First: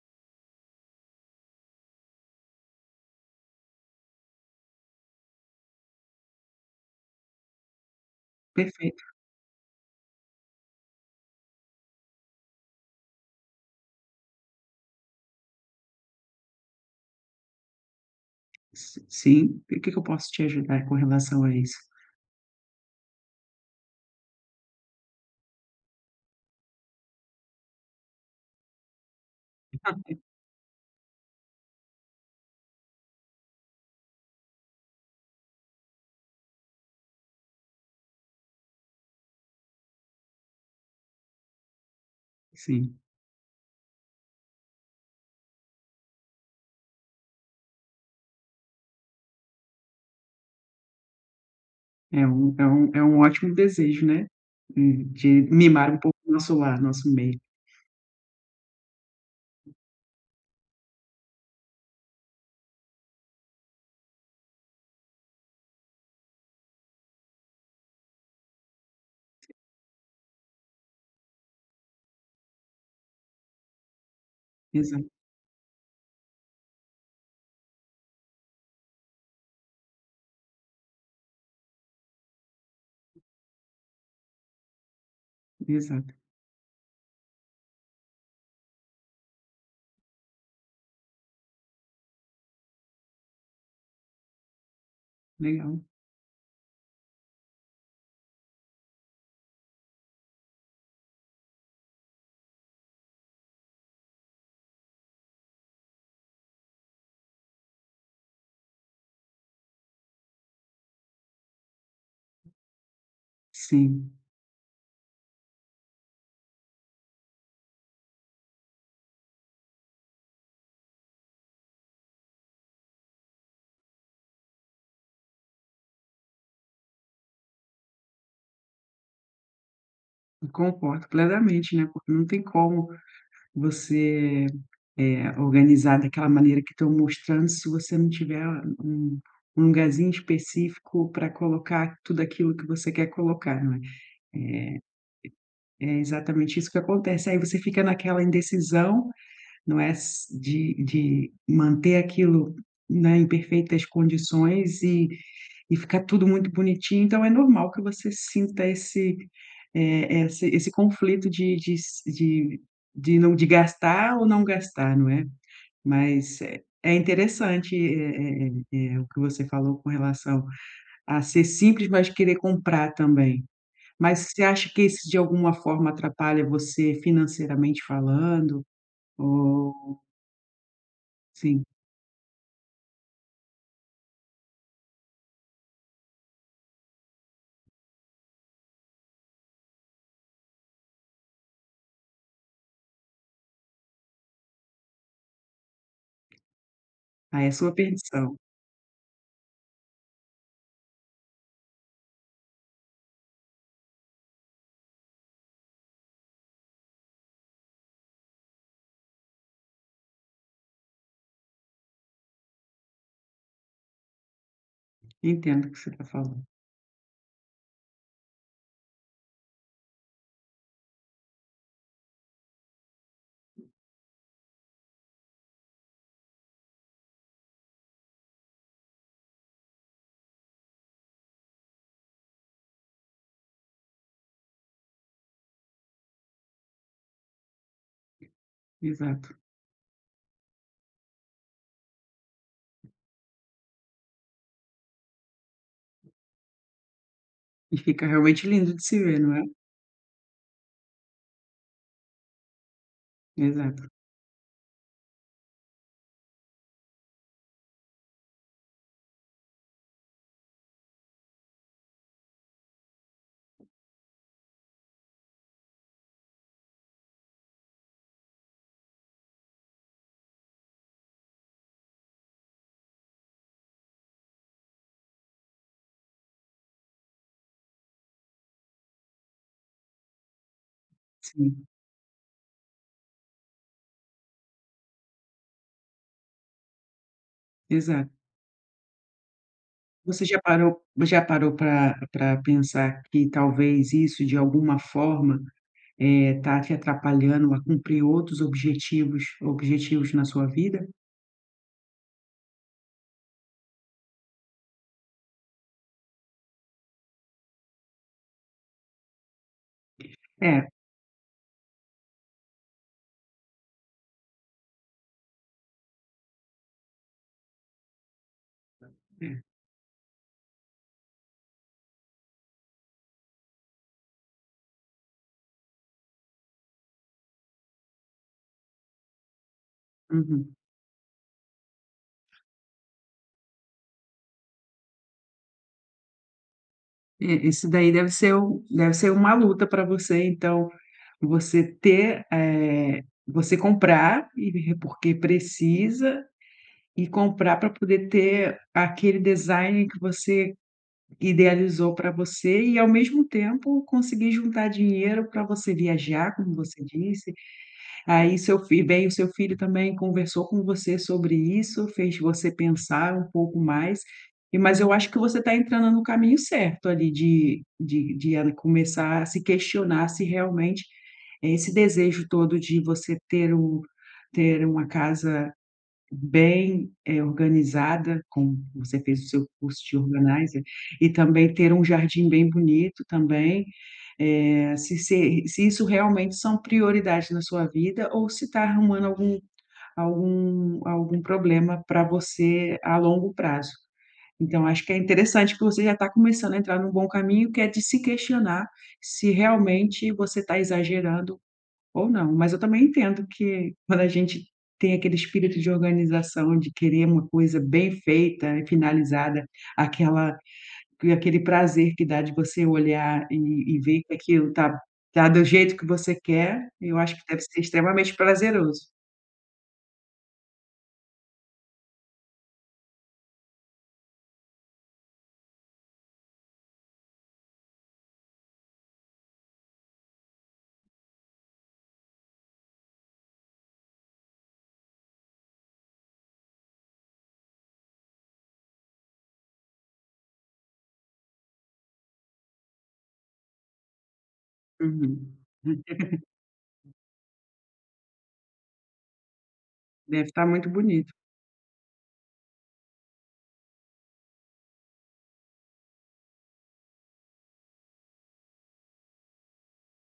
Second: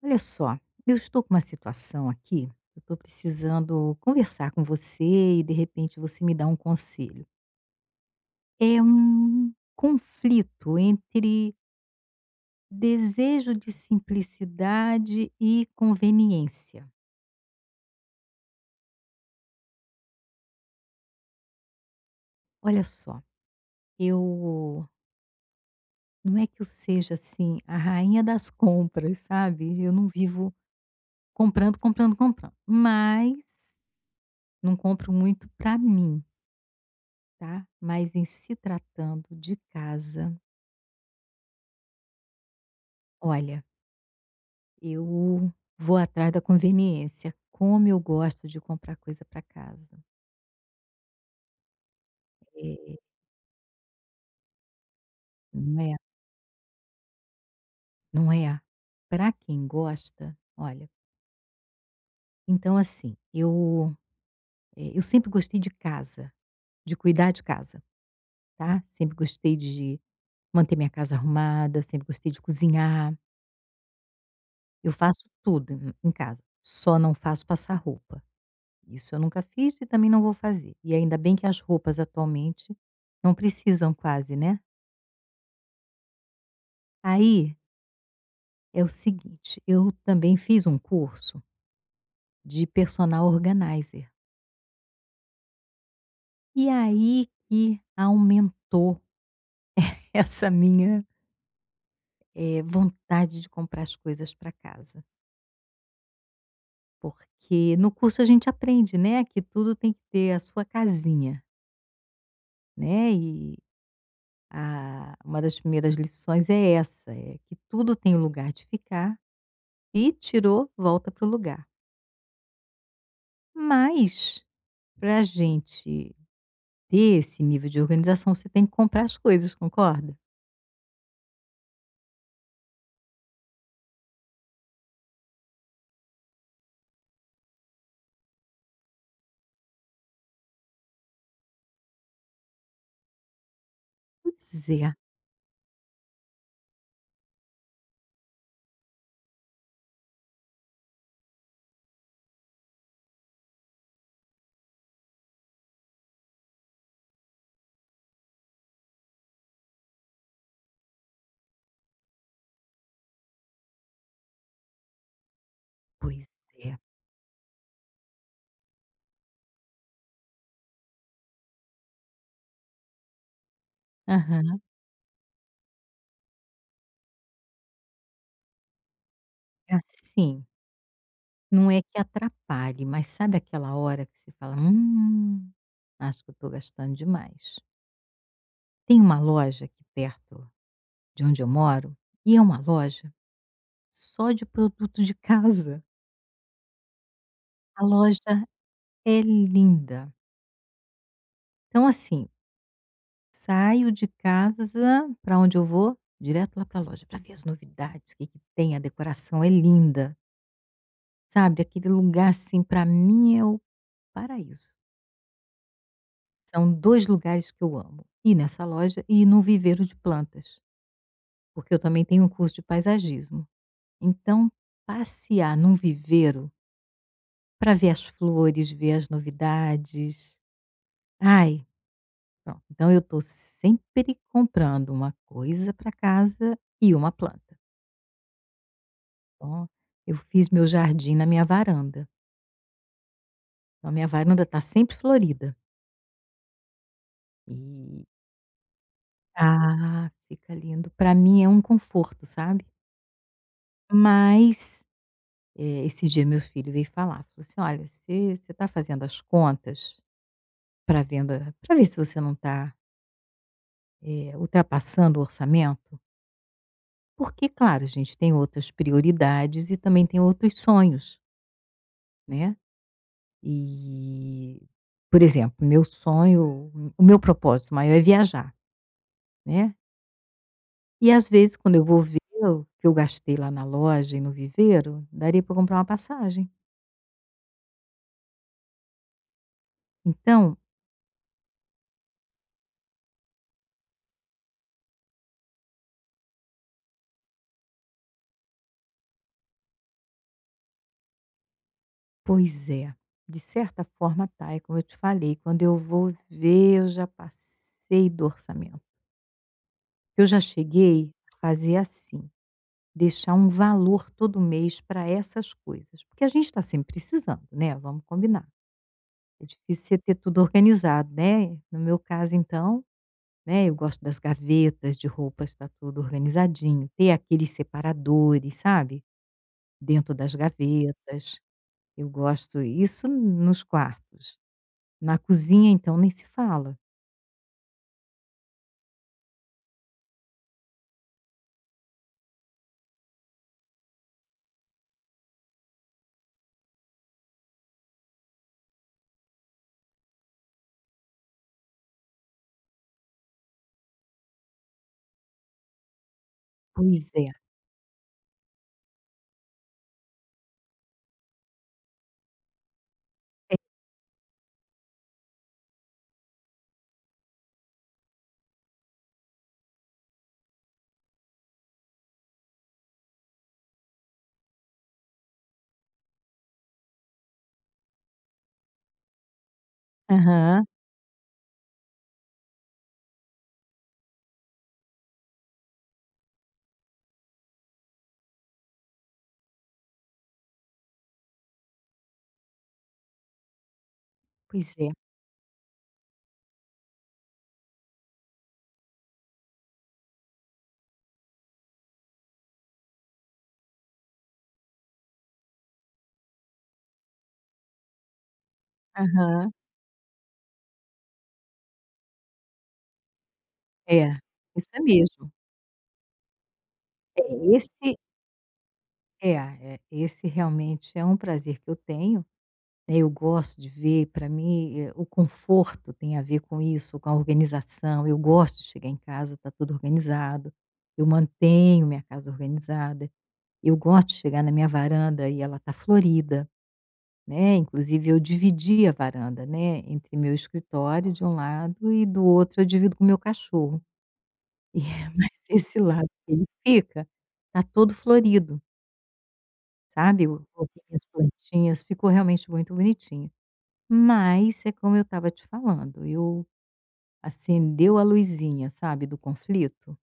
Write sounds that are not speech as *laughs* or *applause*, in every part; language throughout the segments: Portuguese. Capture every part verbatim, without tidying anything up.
Olha só, eu estou com uma situação aqui, eu estou precisando conversar com você e de repente você me dá um conselho. É Perfeito. um conflito entre desejo de simplicidade e conveniência. Si sim, e o que que eu posso te ajudar com relação a isso? Olha só, eu não é que eu seja assim a rainha das compras, sabe? Eu não vivo comprando, comprando, comprando, mas não compro muito para mim, tá? Mas em se tratando de casa, Sim, olha, eu vou atrás da conveniência. Como eu gosto de comprar coisa para casa. é um é um É. é um ótimo desejo, né, hum, de Não mimar é? um pouco o nosso lar, nosso meio. Não é? Para quem gosta, olha, então assim, eu, eh, eu sempre gostei de casa, de cuidar de casa, tá. Sempre gostei de manter minha casa arrumada, sempre gostei de cozinhar. Eu Exato, faço tudo em em casa, só não faço passar roupa. Isso eu nunca fiz e também não vou fazer. E ainda bem que as roupas atualmente não precisam quase, né. exato, Aí é o seguinte, eu também fiz um curso de personal organizer. legal. E aí que aumentou *laughs* essa minha, eh, vontade de comprar as coisas para casa. Porque no curso a gente aprende, né, que tudo tem que ter a sua casinha, né, e Sim, a uma das primeiras lições é essa, é que tudo tem o lugar de ficar e tirou, volta para o lugar. Mas, para a gente ter esse nível de organização, você tem que comprar as coisas, concorda? eu concordo plenamente, né, porque não tem como você, eh, organizar daquela maneira que estão mostrando se você não tiver um um lugarzinho específico para colocar tudo aquilo que você quer colocar, não é. Pois é, É exatamente isso que acontece, aí você fica naquela indecisão, não é? De, de manter aquilo, né, em perfeitas condições e, e ficar tudo muito bonitinho. Então, é normal que você sinta esse, é, esse, esse conflito de, de, de, de, não, de gastar ou não gastar, não é? pois Mas é, é. é interessante é, é, é, é, o que você falou com relação a ser simples, mas querer comprar também. Mas você Aham. acha que isso de alguma forma atrapalha você financeiramente falando? Ou, É assim. sim. Não é que atrapalhe, mas sabe aquela hora que você fala: "Hum, acho que eu estou gastando demais". Tem uma loja aqui perto de onde eu moro, e é uma loja só de produto de casa. Aí é sua A loja perdição. é linda. Então, assim, saio de casa para onde eu vou? Direto lá para a loja, para ver as novidades, o que que tem, a decoração é linda. Sabe, aquele lugar, assim, para mim é o paraíso. Entendo o que você está falando. São dois lugares que eu amo: ir nessa loja e ir num viveiro de plantas, porque eu também tenho um curso de paisagismo. Então, passear num viveiro para ver as flores, ver as novidades, ai, pronto. Então eu estou sempre comprando uma coisa para casa e uma planta. Exato. Então, eu fiz meu jardim na minha varanda. Então a minha varanda está sempre florida. E E fica realmente lindo de se ver, não é? ah, fica lindo. Pra mim é um conforto, sabe. Exato. Mas, eh, esse dia meu filho veio falar, falou assim: "Olha, você está fazendo as contas para venda para ver se você não está ultrapassando o orçamento?" Porque, claro, a gente tem outras prioridades e também tem outros sonhos, né. E, por exemplo, meu sonho, o meu propósito maior é viajar, né. E às vezes Sim, quando eu vou ver o que eu gastei lá na loja e no viveiro, daria para comprar uma passagem. exato. Você já Então, parou já parou para para pensar que talvez isso, de alguma forma, está te atrapalhando a cumprir outros objetivos objetivos na sua vida? pois é, de certa forma tá, é como eu te falei, quando eu vou ver eu já passei do orçamento. Eu já É, cheguei a fazer assim, deixar um valor todo mês para essas coisas, porque a gente está sempre precisando, né, vamos combinar. é. É difícil você ter tudo organizado, né. No meu caso então, né, eu gosto das gavetas de roupas tá tudo organizadinho, ter aqueles separadores, sabe, dentro das Uhum. gavetas. Eu gosto isso nos quartos. Na cozinha então nem se fala. E isso daí deve ser um deve ser uma luta para você, então, você ter, eh, você comprar e porque precisa. E comprar para poder ter aquele design que você idealizou para você e, ao mesmo tempo, conseguir juntar dinheiro para você viajar, como você Pois é. disse. Aí seu filho bem, o seu filho também conversou com você sobre isso, fez você pensar um É. pouco mais. E mas eu acho que você está entrando no caminho certo ali de de de a começar a se questionar se realmente é esse desejo todo de você ter um ter uma casa bem, eh, organizada, como você fez o seu curso de organizer, Aham. e também ter um jardim bem bonito também, eh, se se se isso realmente são prioridades na sua vida ou se está arrumando algum algum algum problema para você a longo prazo. Então Pois acho é. que é interessante que você já está começando a entrar num bom caminho, que é de se questionar se realmente você está exagerando ou não, mas eu também entendo que quando a gente tem aquele espírito de organização, de querer uma coisa bem feita e finalizada, Aham. aquela aquele prazer que dá de você olhar e e ver É, que aquilo isso tá é tá mesmo. do jeito que você quer, eu acho que É, deve ser esse extremamente prazeroso. é, é, esse realmente é um prazer que eu tenho. Né, eu gosto de ver, para mim, eh, o conforto tem a ver com isso, com a organização. Eu gosto de chegar em casa, tá tudo organizado. Eu mantenho minha casa organizada. Eu gosto de chegar na minha varanda e ela tá florida, né? Inclusive eu dividi a varanda, né, entre meu escritório de um lado e do outro eu divido com o meu cachorro. E *laughs* mas Uhum. esse lado que ele fica tá todo florido, sabe? Deve Eu estar muito coloquei minhas bonito. plantinhas, ficou realmente muito bonitinho. Mas é como eu estava te falando, eu acendeu a luzinha, sabe, do conflito.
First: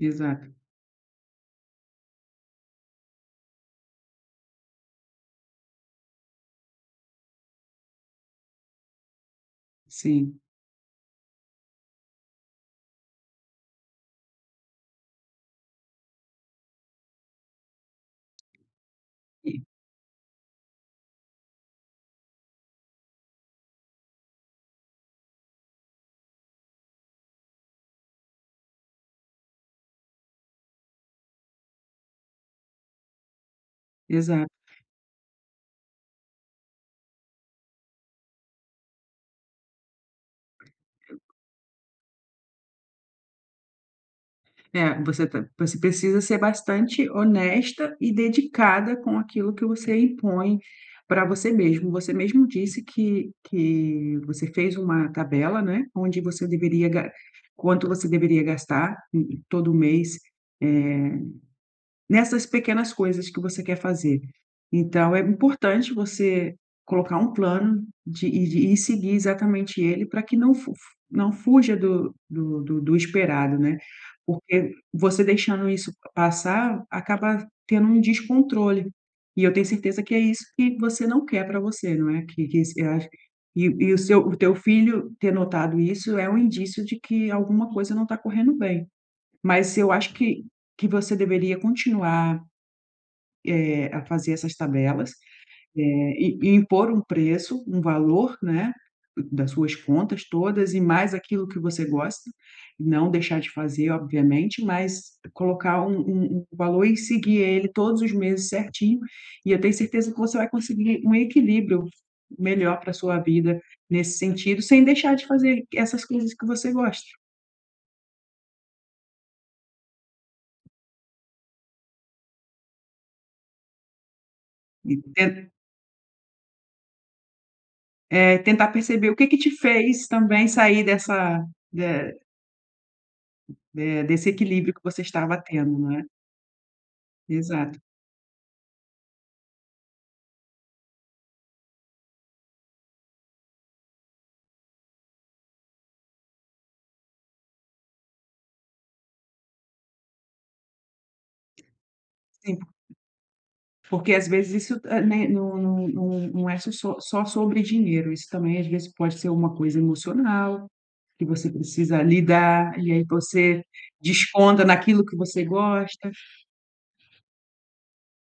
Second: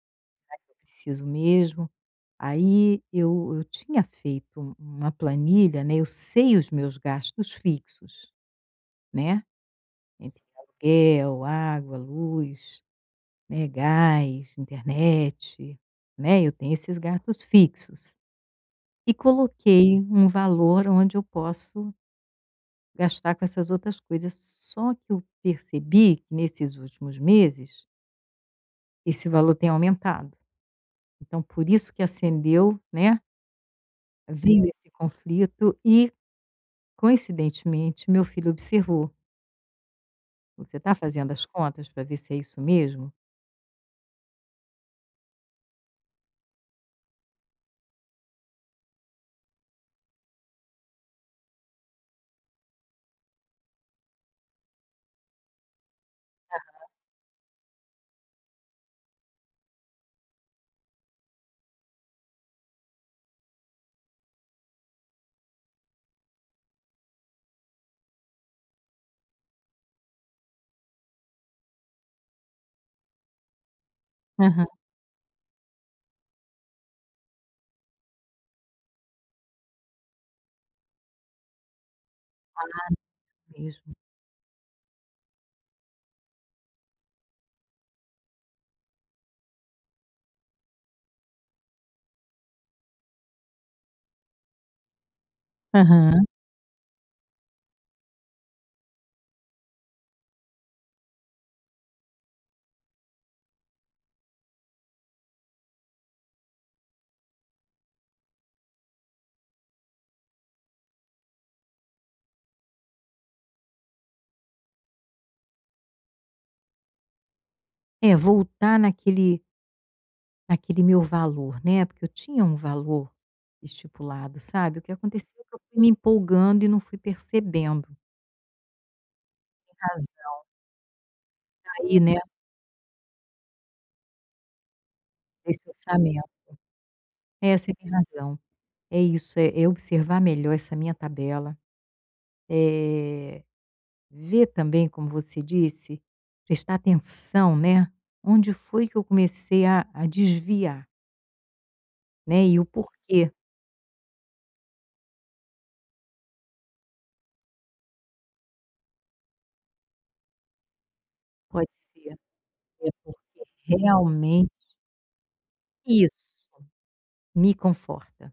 Exato. Eu preciso mesmo. Aí eu eu tinha feito uma planilha, né, eu sei os meus gastos fixos, né, Sim. entre aluguel, água, luz, né, gás, internet, né, eu tenho esses gastos fixos. E E coloquei um valor onde eu posso gastar com essas outras coisas, só que eu percebi que nesses últimos meses esse valor tem aumentado. Então por isso que acendeu, né, exato. veio esse conflito e, coincidentemente, meu filho observou: "Você está fazendo as contas para ver se é isso mesmo?". É, você tá você precisa ser bastante honesta e dedicada com aquilo que você impõe para você mesmo. Você mesmo disse que que você fez uma tabela, né, onde você deveria ga quanto você deveria gastar em todo mês, eh, nessas pequenas coisas que você quer fazer. Então é importante você colocar um plano de e de e seguir exatamente ele para que não fu não fuja do do do do esperado, né. "Aham, Porque você deixando isso passar, acaba tendo um descontrole. E eu tenho certeza que é isso que você não quer para você, não é, que que você acha. E e mesmo". o seu o teu filho ter notado isso é um indício de que alguma coisa não está correndo bem. Mas eu acho que que você deveria continuar, eh, a fazer essas tabelas, eh, "Aham". e e impor um preço, um valor, né, das suas contas todas e mais aquilo que você gosta, não deixar de fazer, obviamente, mas colocar um um um valor e seguir ele todos os meses certinho, e eu tenho certeza que você vai conseguir um equilíbrio melhor para sua vida nesse sentido, sem deixar de fazer essas coisas que você gosta. É, voltar naquele naquele meu valor, né, porque eu tinha um valor estipulado, sabe. O que aconteceu é E que eu fui me empolgando e não fui percebendo. é, tentar perceber o que que te Tem fez razão também sair dessa de aí, né, de desse equilíbrio que você estava desse tendo, não é. orçamento. É, você Exato. tem razão. É isso, é, é observar melhor essa minha tabela. É, ver também, como você disse, prestar atenção, né, onde foi que eu comecei a a desviar, né, Sim, e o porquê. porque às vezes isso, eh, né, não não não não é só só sobre dinheiro, isso também às vezes pode ser uma coisa emocional, que você Pode precisa ser, lidar, é e aí porque você realmente desconta naquilo que você gosta. isso me conforta.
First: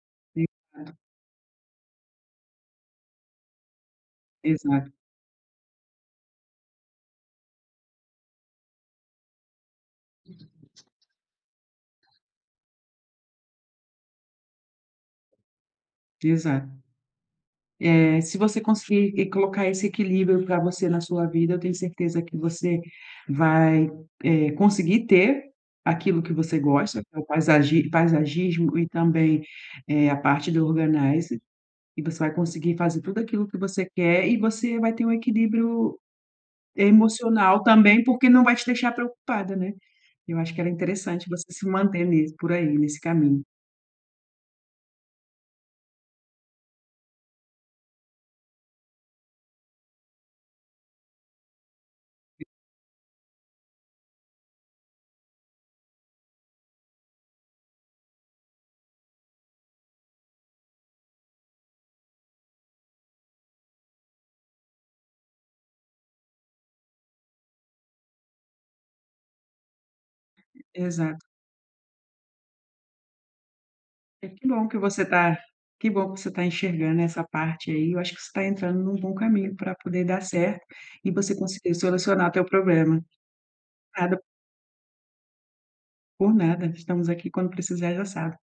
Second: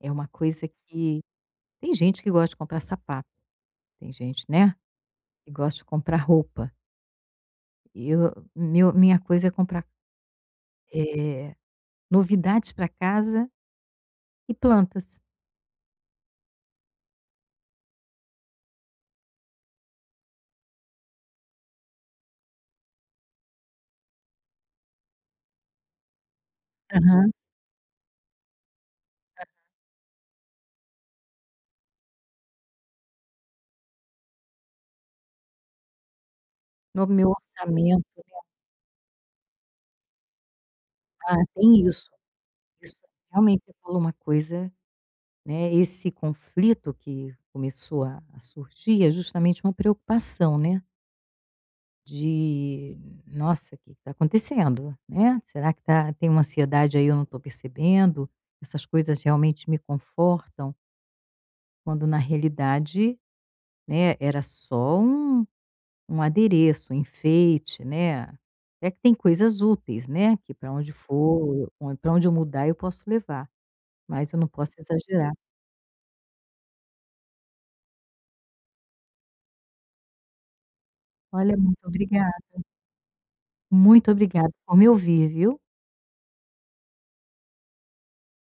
É uma coisa Exato, que tem gente que gosta de comprar sapato, tem gente, né, exato, que gosta de comprar roupa. Eu meu minha coisa é comprar, eh, novidades para casa e plantas. exato. É, se você conseguir e colocar esse equilíbrio para você na sua vida, eu tenho certeza que você vai, eh, conseguir ter aquilo que você gosta, que é o Aham. paisagi paisagismo e também, eh, a parte do organizer, e você vai conseguir fazer tudo aquilo que você quer e você vai ter um equilíbrio No meu emocional também, orçamento porque não vai te deixar preocupada, né. Eu acho que era interessante ah, você se tem manter isso. nisso por aí, Isso nesse caminho. realmente você falou uma coisa. Né, esse conflito que começou a a surgir é justamente uma preocupação, né, de: "Nossa, o que está acontecendo?", né, "Será que tá tem uma ansiedade aí eu não estou percebendo? Essas coisas realmente me confortam?", quando na realidade, né, era só um um adereço, um enfeite, né. É que tem coisas úteis, né, que para onde Exato. for, para onde eu mudar eu posso levar, É, mas eu que não bom posso que você exagerar. está, que bom que você está enxergando essa parte aí, eu acho que você está entrando num bom caminho para poder dar certo e você Olha, conseguir muito solucionar o obrigada. teu problema. Muito Nada obrigada por me ouvir, viu. por nada, estamos aqui, quando precisar já sabe.